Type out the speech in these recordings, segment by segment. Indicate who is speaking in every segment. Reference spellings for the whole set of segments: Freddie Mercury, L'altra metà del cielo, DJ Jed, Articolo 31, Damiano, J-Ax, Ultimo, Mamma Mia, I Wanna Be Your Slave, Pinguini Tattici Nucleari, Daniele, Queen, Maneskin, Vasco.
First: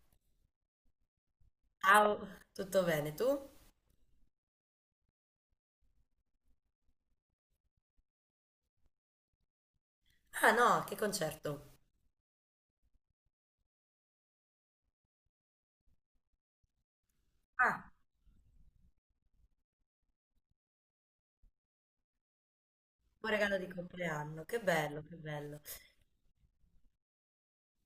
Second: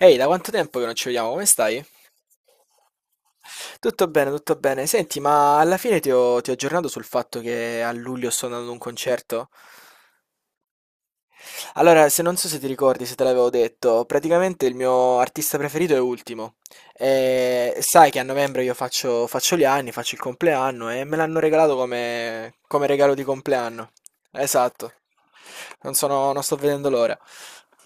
Speaker 1: Ehi, da quanto tempo che non ci vediamo? Come stai?
Speaker 2: Ciao, tutto bene tu?
Speaker 1: Tutto bene, tutto bene. Senti, ma alla fine ti ho aggiornato sul fatto che a luglio sto andando ad un concerto?
Speaker 2: Ah no, che concerto?
Speaker 1: Allora, se non so se ti ricordi, se te l'avevo detto, praticamente il mio artista preferito è Ultimo. E
Speaker 2: Ah,
Speaker 1: sai che a novembre io faccio gli anni, faccio il compleanno e me l'hanno regalato come regalo di
Speaker 2: un regalo di
Speaker 1: compleanno.
Speaker 2: compleanno, che
Speaker 1: Esatto.
Speaker 2: bello, che bello.
Speaker 1: Non sto vedendo l'ora.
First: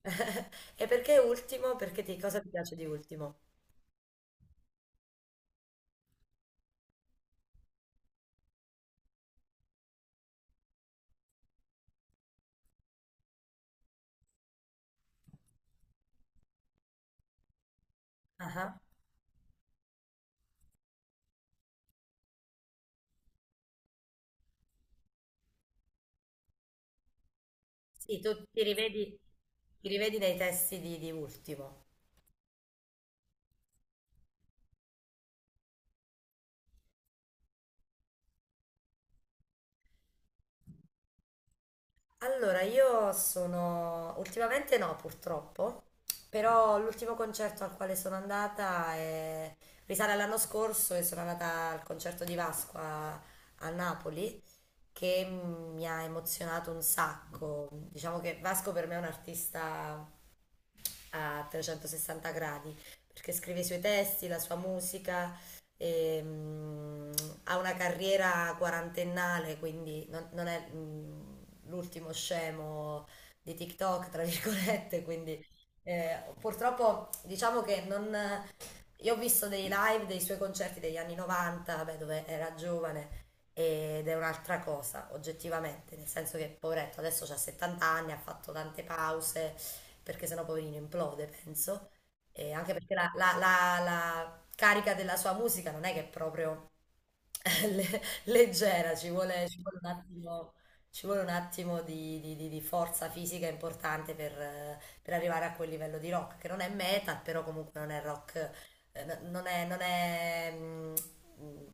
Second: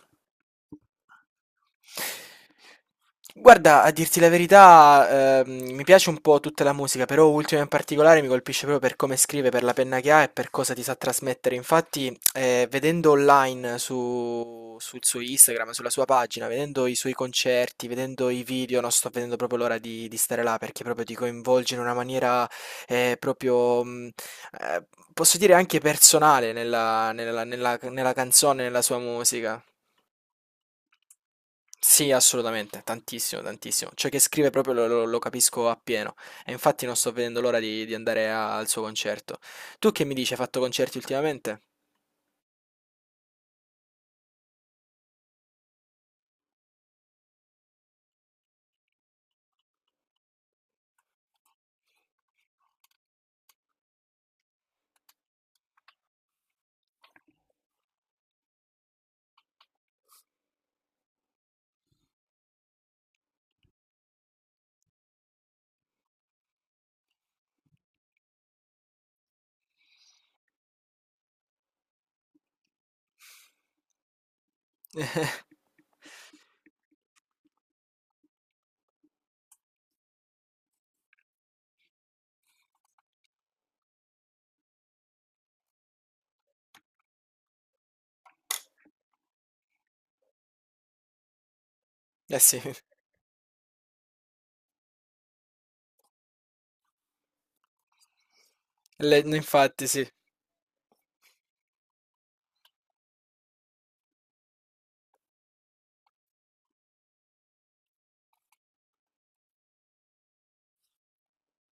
Speaker 2: E perché ultimo? Cosa ti piace di ultimo?
Speaker 1: Guarda, a dirti la verità, mi piace un po' tutta la musica, però Ultimo in particolare mi colpisce proprio per come scrive, per la penna che ha e per cosa ti sa trasmettere. Infatti, vedendo online sul suo Instagram, sulla sua pagina, vedendo i suoi concerti, vedendo i
Speaker 2: Ah, ah.
Speaker 1: video, non sto vedendo proprio l'ora di stare là perché proprio ti coinvolge in una maniera eh, proprio, mh, eh, posso dire anche personale nella
Speaker 2: Sì, tu
Speaker 1: canzone,
Speaker 2: ti
Speaker 1: nella sua
Speaker 2: rivedi,
Speaker 1: musica.
Speaker 2: ti rivedi nei testi di ultimo.
Speaker 1: Sì, assolutamente, tantissimo, tantissimo. Ciò che scrive proprio lo capisco appieno. E infatti non sto vedendo l'ora di andare al suo concerto. Tu che mi dici, hai fatto concerti ultimamente?
Speaker 2: Allora, ultimamente no, purtroppo, però l'ultimo concerto al quale sono andata risale all'anno scorso, e sono andata al concerto di Vasco a Napoli, che mi ha emozionato un sacco. Diciamo che Vasco per me è un artista a 360 gradi, perché scrive i suoi testi, la sua musica, e ha una carriera quarantennale, quindi non è l'ultimo scemo di TikTok, tra virgolette, quindi purtroppo diciamo che non... Io ho visto dei live dei suoi concerti degli anni 90, vabbè, dove era giovane, ed è un'altra cosa, oggettivamente, nel senso che, poveretto, adesso ha 70 anni, ha fatto tante pause, perché sennò poverino implode, penso.
Speaker 1: Eh
Speaker 2: E
Speaker 1: sì,
Speaker 2: anche perché la carica della sua musica non è che è proprio leggera, ci vuole, ci vuole
Speaker 1: infatti
Speaker 2: un
Speaker 1: sì.
Speaker 2: attimo, ci vuole un attimo di forza fisica importante per per arrivare a quel livello di rock, che non è metal, però comunque non è rock, non è,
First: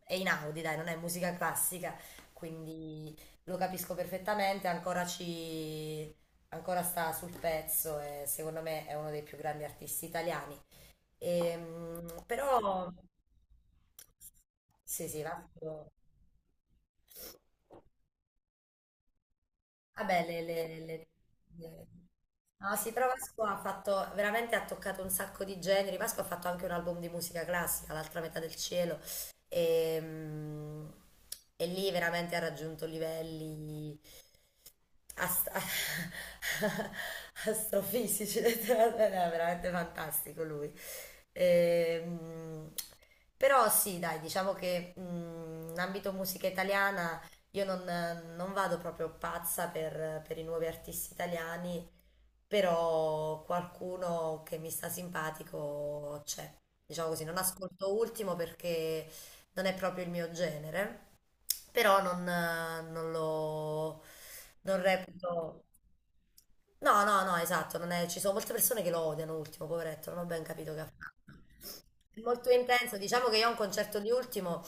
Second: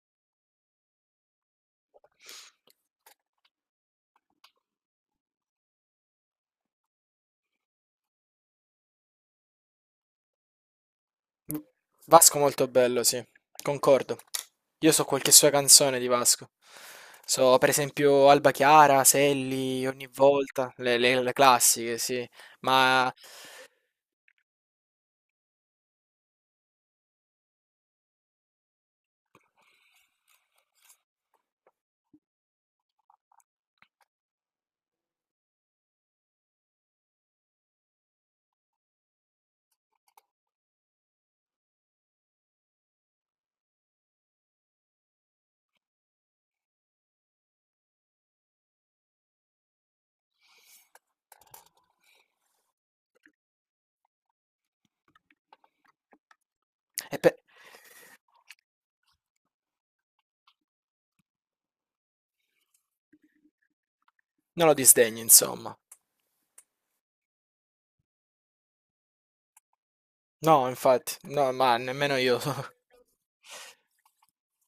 Speaker 2: dai, non è musica classica, quindi lo capisco perfettamente. Ancora sta sul pezzo e secondo me è uno dei più grandi artisti italiani.
Speaker 1: V-
Speaker 2: Ehm,
Speaker 1: Vasco molto
Speaker 2: però
Speaker 1: bello, sì, concordo. Io so
Speaker 2: sì, sì,
Speaker 1: qualche sua
Speaker 2: Vasco.
Speaker 1: canzone di Vasco. So per esempio Alba Chiara, Selli, ogni
Speaker 2: Vabbè,
Speaker 1: volta, le
Speaker 2: le-
Speaker 1: classiche, sì.
Speaker 2: no, sì, però
Speaker 1: Ma
Speaker 2: Vasco veramente ha toccato un sacco di generi. Vasco ha fatto anche un album di musica classica, L'altra metà del cielo. Ehm, E lì veramente ha raggiunto livelli Ast- astrofisici, letteralmente, no, è veramente fantastico lui. Ehm, Però sì, dai, diciamo che in ambito musica italiana io non vado proprio pazza per i nuovi artisti italiani, però qualcuno che mi sta simpatico c'è. Diciamo
Speaker 1: e
Speaker 2: così, non
Speaker 1: pe-
Speaker 2: ascolto Ultimo perché non è proprio il mio genere, però non lo
Speaker 1: Non lo
Speaker 2: non
Speaker 1: disdegno,
Speaker 2: reputo.
Speaker 1: insomma.
Speaker 2: No, no, no, esatto, non è- ci sono molte persone che lo odiano Ultimo, poveretto, non ho ben
Speaker 1: No,
Speaker 2: capito che ha
Speaker 1: infatti,
Speaker 2: fatto.
Speaker 1: no, ma nemmeno
Speaker 2: È
Speaker 1: io.
Speaker 2: molto intenso, diciamo che io a un concerto di Ultimo,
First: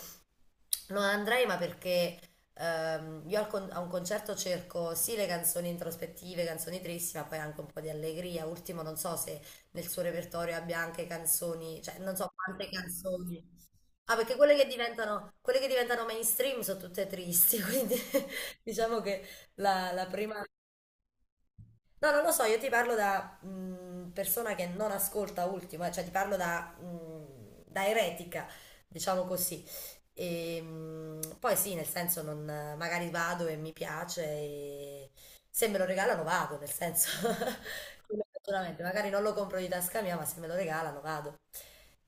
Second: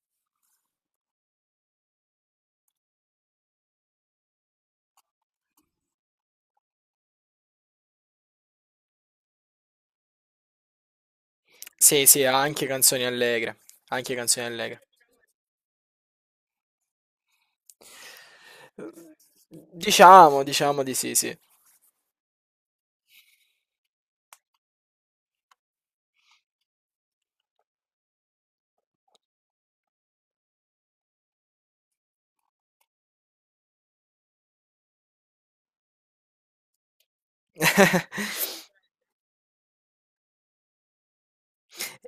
Speaker 2: no, andrei, ma perché io a un concerto cerco sì le canzoni introspettive, canzoni tristi, ma poi anche un po' di allegria. Ultimo, non so se nel suo repertorio abbia anche canzoni, cioè
Speaker 1: Sì,
Speaker 2: non
Speaker 1: sì,
Speaker 2: so
Speaker 1: ha anche
Speaker 2: quante
Speaker 1: canzoni
Speaker 2: canzoni.
Speaker 1: allegre, anche
Speaker 2: Ah, perché
Speaker 1: canzoni allegre.
Speaker 2: quelle che diventano mainstream sono tutte tristi, quindi diciamo che la, la prima
Speaker 1: Diciamo di sì, sì.
Speaker 2: no, non lo so, io ti parlo da persona che non ascolta Ultimo, cioè ti parlo da eretica, diciamo così. E poi sì, nel senso, non, magari vado e mi piace, e se me lo regalano vado, nel senso, quello sicuramente, magari non lo compro di tasca mia, ma se me lo regalano vado.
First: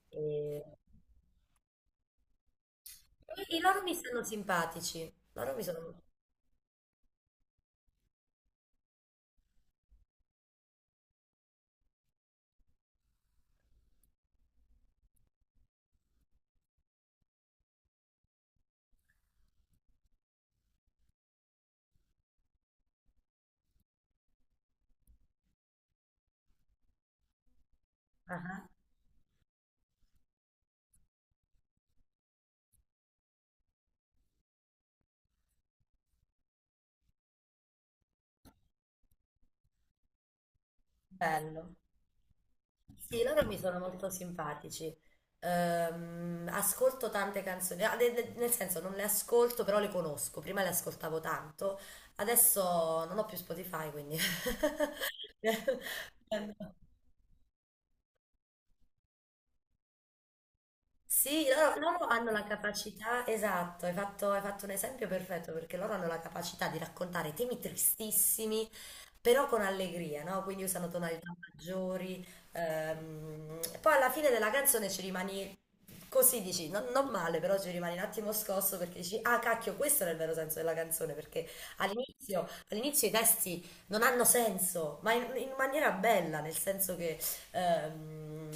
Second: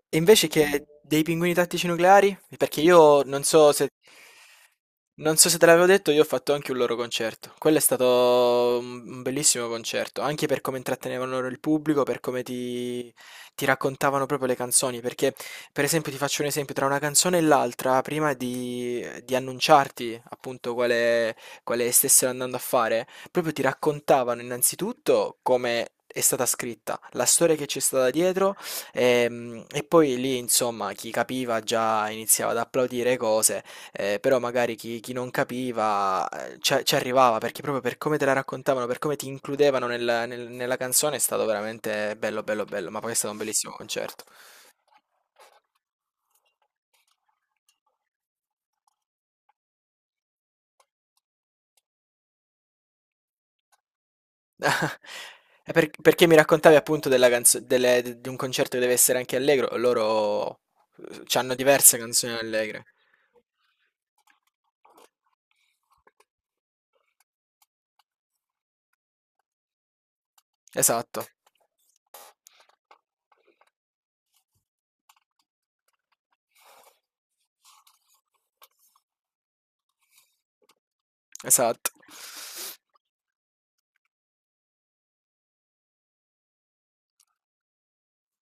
Speaker 1: E invece
Speaker 2: E,
Speaker 1: che dei pinguini tattici nucleari? Perché io non
Speaker 2: e
Speaker 1: so
Speaker 2: loro
Speaker 1: se
Speaker 2: mi stanno simpatici,
Speaker 1: non so
Speaker 2: loro
Speaker 1: se
Speaker 2: mi
Speaker 1: te l'avevo
Speaker 2: sono...
Speaker 1: detto, io ho fatto anche un loro concerto. Quello è stato un bellissimo concerto, anche per come intrattenevano loro il pubblico, per come ti raccontavano proprio le canzoni. Perché, per esempio, ti faccio un esempio, tra una canzone e l'altra, prima di annunciarti appunto quale stessero andando a fare, proprio ti raccontavano innanzitutto come è stata scritta, la storia che c'è stata dietro,
Speaker 2: Ah,
Speaker 1: e poi lì, insomma, chi capiva già iniziava ad applaudire cose. Però magari chi non capiva, ce ci arrivava, perché proprio per come te la raccontavano, per come ti includevano nel nella canzone. È stato
Speaker 2: bello.
Speaker 1: veramente bello, bello, bello, ma poi è
Speaker 2: Sì,
Speaker 1: stato un
Speaker 2: loro mi
Speaker 1: bellissimo
Speaker 2: sono molto
Speaker 1: concerto.
Speaker 2: simpatici. Ascolto tante canzoni, ah, nel senso non le ascolto, però le conosco. Prima le ascoltavo tanto, adesso non ho più Spotify, quindi...
Speaker 1: Perché mi raccontavi appunto della canzo delle d di un concerto che deve essere anche allegro, loro,
Speaker 2: Sì,
Speaker 1: c'hanno
Speaker 2: loro,
Speaker 1: diverse
Speaker 2: loro hanno
Speaker 1: canzoni
Speaker 2: la
Speaker 1: allegre.
Speaker 2: capacità, esatto, hai fatto un esempio perfetto perché loro hanno la capacità di raccontare temi tristissimi, però con allegria, no? Quindi usano
Speaker 1: Esatto,
Speaker 2: tonalità maggiori. E poi alla fine della canzone ci rimani, così dici, non male, però ci rimani un attimo scosso perché dici, ah cacchio, questo era il vero senso della canzone, perché
Speaker 1: esatto.
Speaker 2: all'inizio i testi non hanno senso, ma in maniera bella, nel senso che ehm,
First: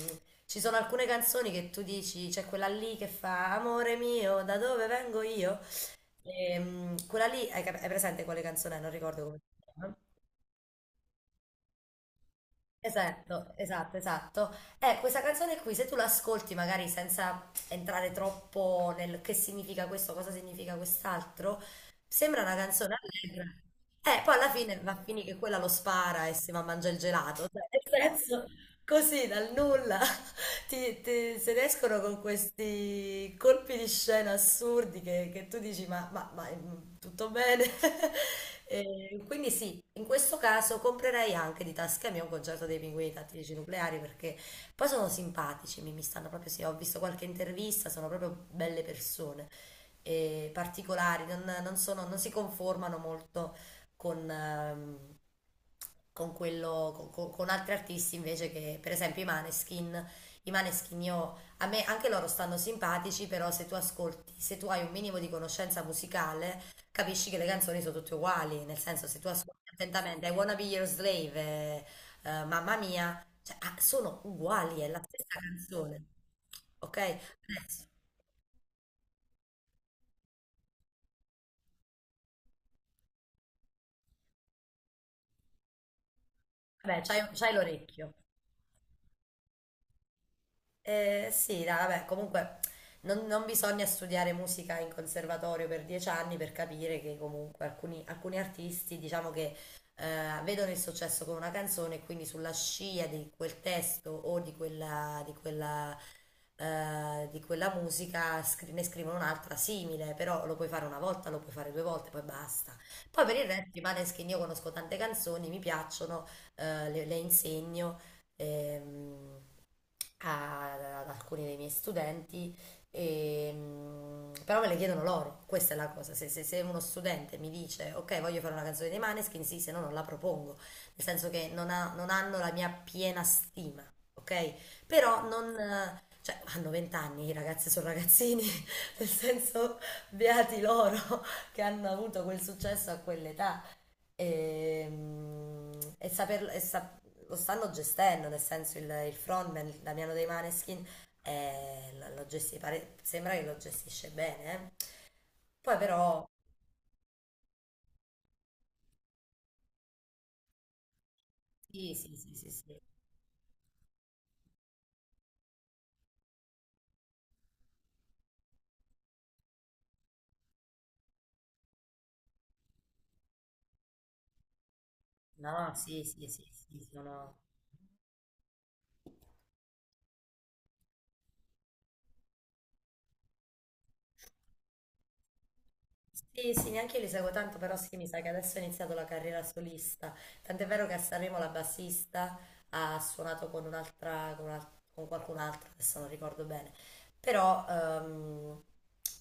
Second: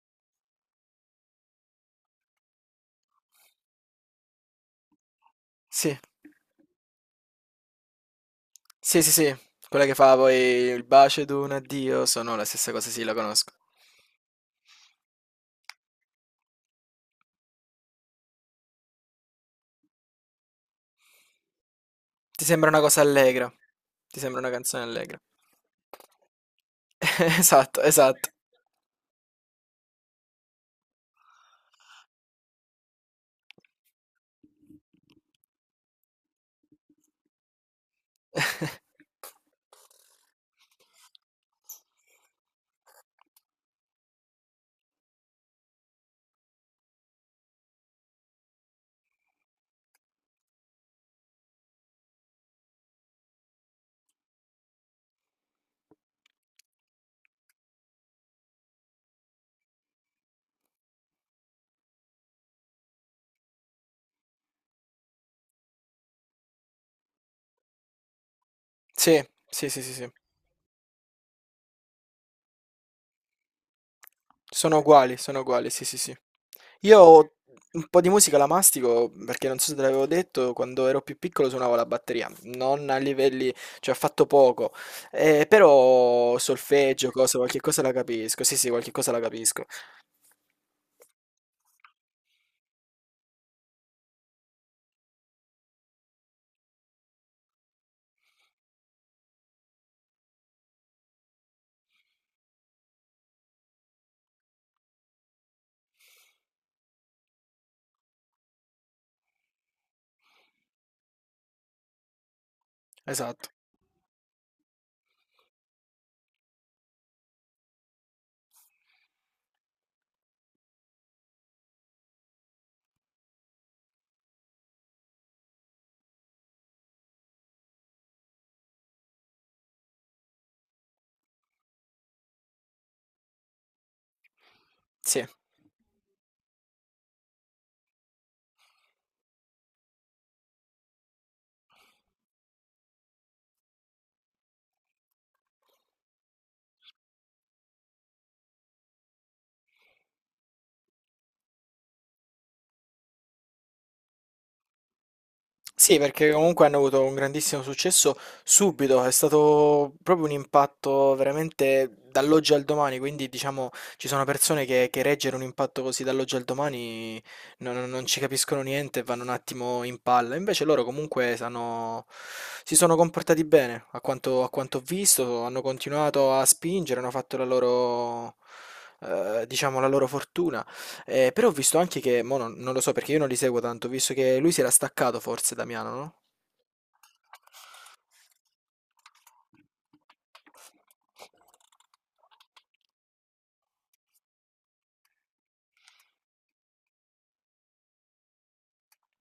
Speaker 2: ci sono alcune canzoni che tu dici, c'è quella lì che fa, amore mio, da dove vengo io?
Speaker 1: Sì.
Speaker 2: Quella lì, hai presente quale canzone? È? Non
Speaker 1: Sì, sì,
Speaker 2: ricordo
Speaker 1: sì,
Speaker 2: come si
Speaker 1: quella che
Speaker 2: chiama.
Speaker 1: fa poi il bacio ed un addio sono la stessa cosa, sì, la conosco.
Speaker 2: Esatto, esatto, esatto. Questa canzone qui, se tu l'ascolti magari senza entrare troppo nel che significa questo, cosa significa quest'altro, sembra
Speaker 1: Ti
Speaker 2: una
Speaker 1: sembra una
Speaker 2: canzone
Speaker 1: cosa
Speaker 2: allegra.
Speaker 1: allegra. Ti
Speaker 2: Poi
Speaker 1: sembra una
Speaker 2: alla fine
Speaker 1: canzone
Speaker 2: va a
Speaker 1: allegra.
Speaker 2: finire che quella lo spara e si va a mangiare il gelato, cioè,
Speaker 1: Esatto,
Speaker 2: nel
Speaker 1: esatto.
Speaker 2: senso, così dal nulla. Se ne escono con questi colpi di scena assurdi che, tu dici ma, tutto bene? E quindi sì, in questo caso comprerei anche di tasca mia un concerto dei Pinguini Tattici Nucleari perché poi sono simpatici, mi stanno proprio, sì, ho visto qualche intervista, sono proprio belle persone, e particolari, non sono- non si conformano molto con, ehm, con quello, con altri artisti invece che, per esempio, i Maneskin. I Maneskin io, a me anche loro stanno simpatici, però se tu ascolti, se tu hai un minimo di conoscenza musicale, capisci che le canzoni sono tutte uguali, nel senso se
Speaker 1: Sì,
Speaker 2: tu ascolti
Speaker 1: sì, sì, sì, sì.
Speaker 2: attentamente I Wanna Be Your Slave, Mamma Mia, cioè, ah, sono uguali, è la stessa
Speaker 1: Sono uguali, sì, sì,
Speaker 2: canzone.
Speaker 1: sì.
Speaker 2: Ok?
Speaker 1: Io
Speaker 2: Adesso,
Speaker 1: un po' di musica la mastico perché non so se te l'avevo detto, quando ero più piccolo suonavo la batteria, non a livelli, cioè ho fatto poco, però
Speaker 2: vabbè,
Speaker 1: solfeggio,
Speaker 2: c'hai
Speaker 1: cosa,
Speaker 2: c'hai
Speaker 1: qualche cosa la
Speaker 2: l'orecchio.
Speaker 1: capisco, sì sì, qualche cosa la capisco,
Speaker 2: Sì, dai, vabbè, comunque non bisogna studiare musica in conservatorio per 10 anni per capire che comunque alcuni artisti, diciamo che vedono il successo con una canzone e quindi sulla scia di quel testo o di quella musica ne scrivono un'altra simile, però lo puoi fare una volta, lo puoi fare due volte, poi basta. Poi per il
Speaker 1: esatto,
Speaker 2: resto, Maneskin, io conosco tante canzoni, mi piacciono, le insegno. Ehm, Ad alcuni dei miei studenti, e però me le chiedono loro, questa è la cosa. Se uno studente mi dice ok, voglio fare una canzone dei Maneskin, sì, se no non la propongo, nel senso che non hanno la mia piena stima, ok? Però
Speaker 1: sì.
Speaker 2: non... cioè, hanno 20 anni, i ragazzi sono ragazzini, nel senso, beati loro che hanno avuto quel successo a quell'età e, e saperlo, lo stanno gestendo, nel senso il frontman, il Damiano dei Maneskin, sembra che lo gestisce bene. Poi
Speaker 1: Sì,
Speaker 2: però,
Speaker 1: perché comunque hanno avuto un grandissimo successo subito, è stato proprio un impatto veramente
Speaker 2: sì, sì, sì, sì,
Speaker 1: dall'oggi al
Speaker 2: sì.
Speaker 1: domani, quindi diciamo ci sono persone che reggere un impatto così dall'oggi al domani non ci capiscono niente e vanno un attimo in palla, invece loro comunque sanno, si sono comportati bene, a quanto ho visto, hanno
Speaker 2: No, sì, sì,
Speaker 1: continuato
Speaker 2: sì,
Speaker 1: a
Speaker 2: sì,
Speaker 1: spingere, hanno fatto
Speaker 2: sono...
Speaker 1: la loro, diciamo, la loro fortuna. Però ho visto anche che, mo non, non lo so perché io non li seguo tanto, ho visto che lui si era staccato forse Damiano, no?
Speaker 2: Sì, sì, neanche io li seguo tanto, però sì, mi sa che adesso ha iniziato la carriera solista. Tant'è vero che a Sanremo la bassista ha suonato con un'altra, con qualcun altro, adesso non ricordo bene. Però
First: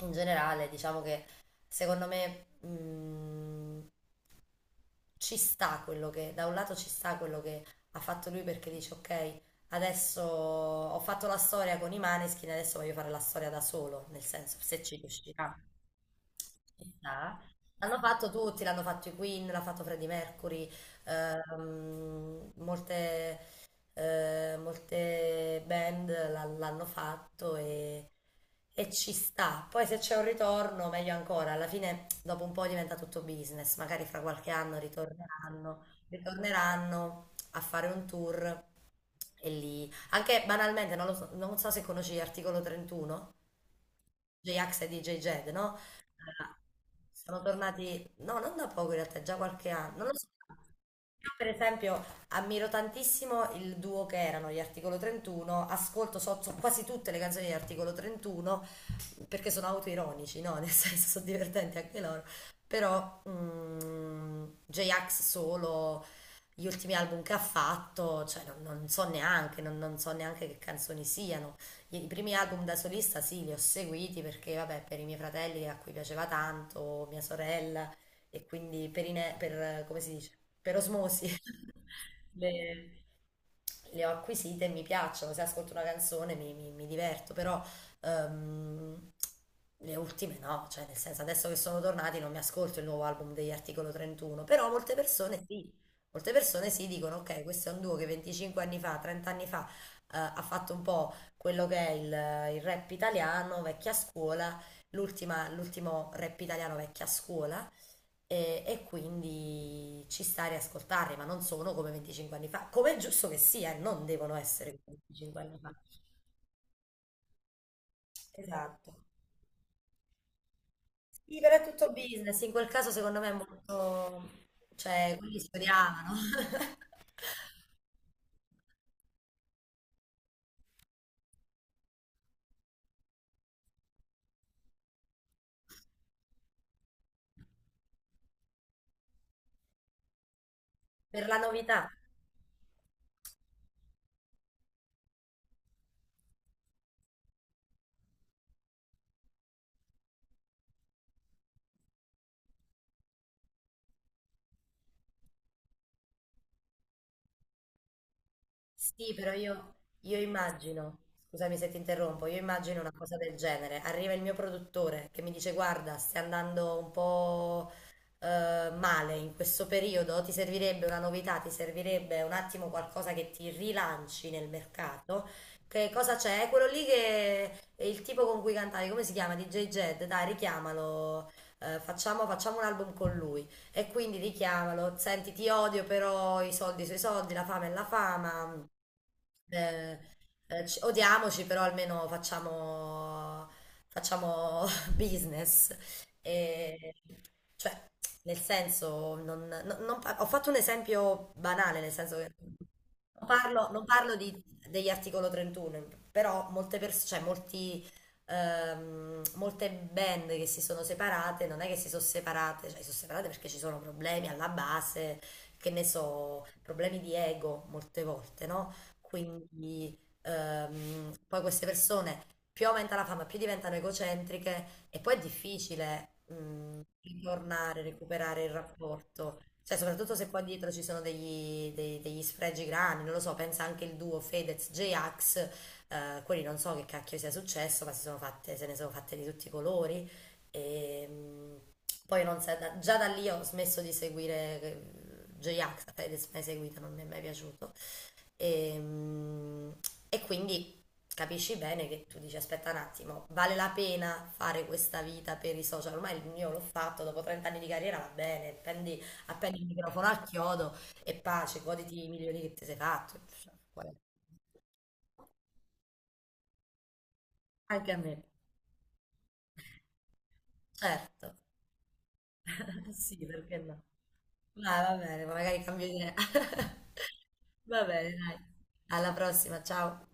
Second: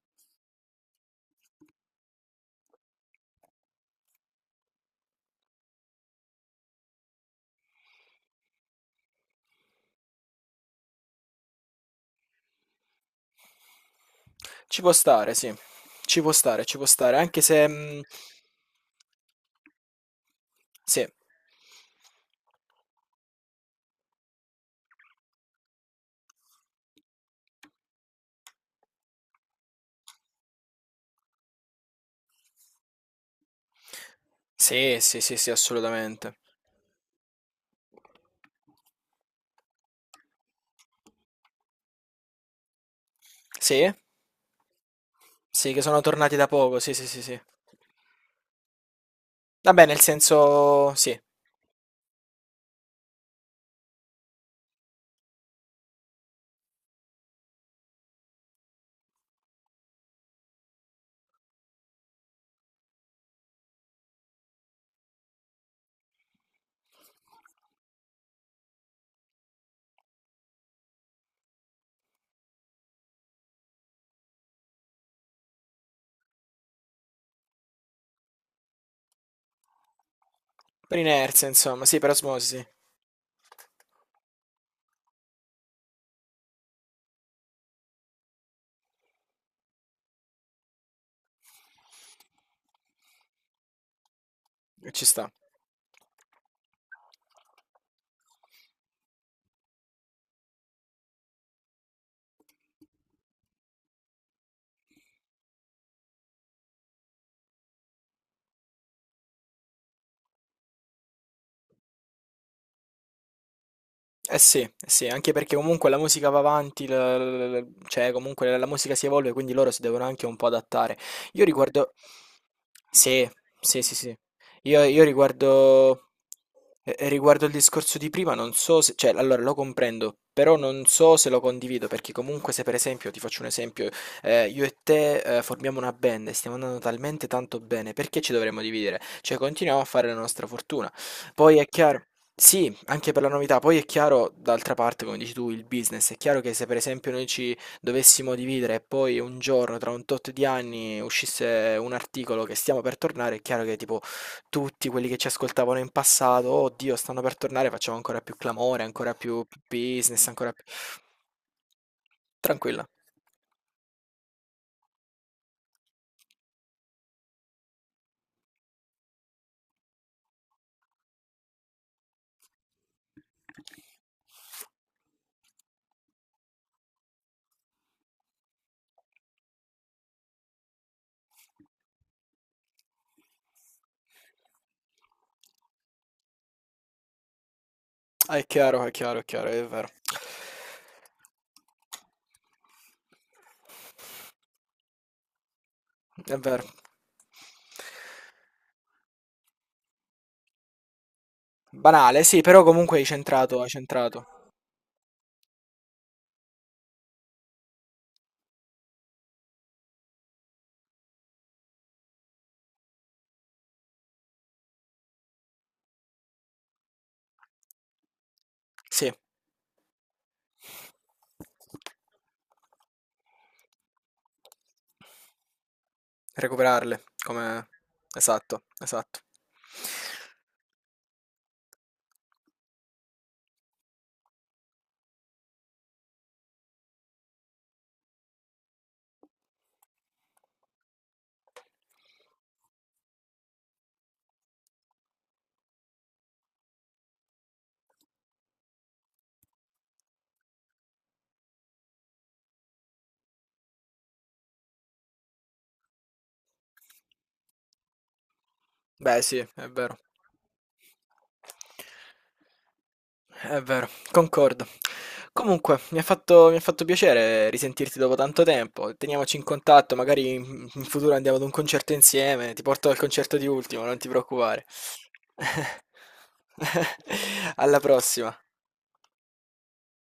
Speaker 2: in generale diciamo che secondo me ci sta da un lato ci sta quello che ha fatto lui perché dice ok, adesso ho fatto la storia con i Maneskin, adesso voglio fare la storia da solo, nel senso
Speaker 1: Ci
Speaker 2: se
Speaker 1: può
Speaker 2: ci
Speaker 1: stare, sì.
Speaker 2: riuscirà.
Speaker 1: Ci può stare,
Speaker 2: Ah.
Speaker 1: anche se...
Speaker 2: L'hanno fatto tutti, l'hanno fatto i Queen, l'ha fatto Freddie Mercury,
Speaker 1: sì.
Speaker 2: ehm, molte, molte band l'hanno fatto e ci sta. Poi se c'è un ritorno, meglio ancora, alla fine dopo un po' diventa tutto business, magari fra qualche anno
Speaker 1: Sì, sì, sì, sì,
Speaker 2: ritorneranno,
Speaker 1: assolutamente.
Speaker 2: a fare un tour e lì. Anche banalmente, non lo so, non so se conosci l'articolo 31.
Speaker 1: Sì?
Speaker 2: J-Ax e DJ Jed,
Speaker 1: Sì,
Speaker 2: no?
Speaker 1: che sono tornati da poco, sì, sì, sì, sì.
Speaker 2: Sono tornati, no, non da poco in realtà, già qualche
Speaker 1: Vabbè,
Speaker 2: anno.
Speaker 1: nel
Speaker 2: Non lo so.
Speaker 1: senso, sì,
Speaker 2: Io, per esempio, ammiro tantissimo il duo che erano gli Articolo 31, ascolto so quasi tutte le canzoni di Articolo 31 perché sono autoironici, no? Nel senso, sono divertenti anche loro. Però J-Ax solo, gli ultimi album che ha fatto, cioè non so neanche, non so neanche che canzoni siano. I primi album da solista sì, li ho seguiti perché, vabbè, per i miei fratelli a cui piaceva tanto, mia sorella, e quindi come si dice, per
Speaker 1: per
Speaker 2: osmosi,
Speaker 1: inerzia, insomma, sì, per osmosi,
Speaker 2: le- le ho acquisite e mi piacciono, se ascolto una canzone mi diverto, però ehm, le ultime no, cioè nel senso adesso che sono tornati non mi ascolto il nuovo album degli Articolo 31, però
Speaker 1: sì, ci sta.
Speaker 2: molte persone sì dicono ok, questo è un duo che 25 anni fa, 30 anni fa, ha fatto un po' quello che è il rap italiano, vecchia scuola, l'ultimo rap italiano vecchia scuola, e quindi ci sta a riascoltarli, ma non sono come 25 anni fa, come è giusto che sia, non devono
Speaker 1: Sì, eh
Speaker 2: essere come
Speaker 1: sì, anche
Speaker 2: 25
Speaker 1: perché
Speaker 2: anni fa.
Speaker 1: comunque la musica va avanti, cioè comunque la musica
Speaker 2: Esatto.
Speaker 1: si evolve, quindi loro si devono anche un po' adattare.
Speaker 2: Sì,
Speaker 1: Io
Speaker 2: però è tutto
Speaker 1: riguardo...
Speaker 2: business, in quel caso secondo
Speaker 1: Sì,
Speaker 2: me è
Speaker 1: sì, sì, sì.
Speaker 2: molto...
Speaker 1: Io
Speaker 2: Cioè, quelli
Speaker 1: riguardo...
Speaker 2: studiavano
Speaker 1: Riguardo il discorso di prima, non so se... Cioè, allora lo comprendo, però non so se lo condivido, perché comunque se per esempio, ti faccio un esempio, io e te formiamo una band e stiamo andando talmente tanto bene, perché ci dovremmo dividere? Cioè, continuiamo a fare la nostra fortuna.
Speaker 2: per la
Speaker 1: Poi è
Speaker 2: novità.
Speaker 1: chiaro... Sì, anche per la novità. Poi è chiaro, d'altra parte, come dici tu, il business. È chiaro che se per esempio noi ci dovessimo dividere e poi un giorno, tra un tot di anni, uscisse un articolo che stiamo per tornare, è chiaro che tipo tutti quelli che ci ascoltavano in passato, oh Dio, stanno per tornare, facciamo ancora più clamore, ancora
Speaker 2: Sì, però
Speaker 1: più
Speaker 2: io
Speaker 1: business, ancora più...
Speaker 2: immagino, scusami se ti interrompo, io immagino
Speaker 1: Tranquilla.
Speaker 2: una cosa del genere. Arriva il mio produttore che mi dice: guarda, stai andando un po' male in questo periodo, ti servirebbe una novità, ti servirebbe un attimo qualcosa che ti rilanci nel mercato. Che cosa c'è? È quello lì che è il tipo con cui cantavi, come si chiama? DJ Jed, dai, richiamalo, facciamo un album con lui. E quindi richiamalo, senti, ti odio, però i soldi sui soldi, la fame è la
Speaker 1: Ah, è
Speaker 2: fama.
Speaker 1: chiaro, è chiaro, è chiaro, è vero.
Speaker 2: Eh, odiamoci, però almeno facciamo business.
Speaker 1: È vero.
Speaker 2: E, cioè, nel senso, non- non- non par- ho fatto un esempio banale, nel senso
Speaker 1: Banale,
Speaker 2: che
Speaker 1: sì, però comunque hai centrato, hai
Speaker 2: non parlo
Speaker 1: centrato.
Speaker 2: degli articolo 31, però molte persone, cioè molti molte band che si sono separate, non è che si sono separate, cioè si sono separate perché ci sono problemi alla base, che ne so, problemi di ego molte volte, no?
Speaker 1: Sì,
Speaker 2: Quindi poi queste persone più aumenta la fama, più diventano egocentriche e poi è difficile
Speaker 1: recuperarle, come...
Speaker 2: ritornare, recuperare il
Speaker 1: Esatto, esatto.
Speaker 2: rapporto. Cioè, soprattutto se qua dietro ci sono degli sfregi grandi, non lo so, pensa anche il duo Fedez-J-Ax, quelli non so che cacchio sia successo, ma si sono fatte, se ne sono fatte di tutti i colori. E, poi non sa- da- già da lì ho smesso di seguire J-Ax, l'ho mai seguita, non mi è mai piaciuto. E, mm, e quindi capisci bene che tu dici, aspetta un attimo, vale la pena fare questa vita per i social? Ormai il mio l'ho fatto, dopo 30 anni di carriera va bene, prendi,
Speaker 1: Beh sì,
Speaker 2: appendi il
Speaker 1: è vero.
Speaker 2: microfono al chiodo e pace, goditi i milioni che ti sei fatto. Cioè,
Speaker 1: È vero,
Speaker 2: qual è?
Speaker 1: concordo. Comunque, mi ha fatto piacere
Speaker 2: Anche
Speaker 1: risentirti
Speaker 2: a
Speaker 1: dopo
Speaker 2: me.
Speaker 1: tanto tempo. Teniamoci in contatto, magari in futuro
Speaker 2: Certo,
Speaker 1: andiamo ad un concerto insieme. Ti porto al
Speaker 2: sì,
Speaker 1: concerto di
Speaker 2: perché no?
Speaker 1: Ultimo, non ti preoccupare.
Speaker 2: Dai, va bene, ma magari cambio idea.
Speaker 1: Alla
Speaker 2: Va bene,
Speaker 1: prossima.
Speaker 2: dai. Alla prossima, ciao.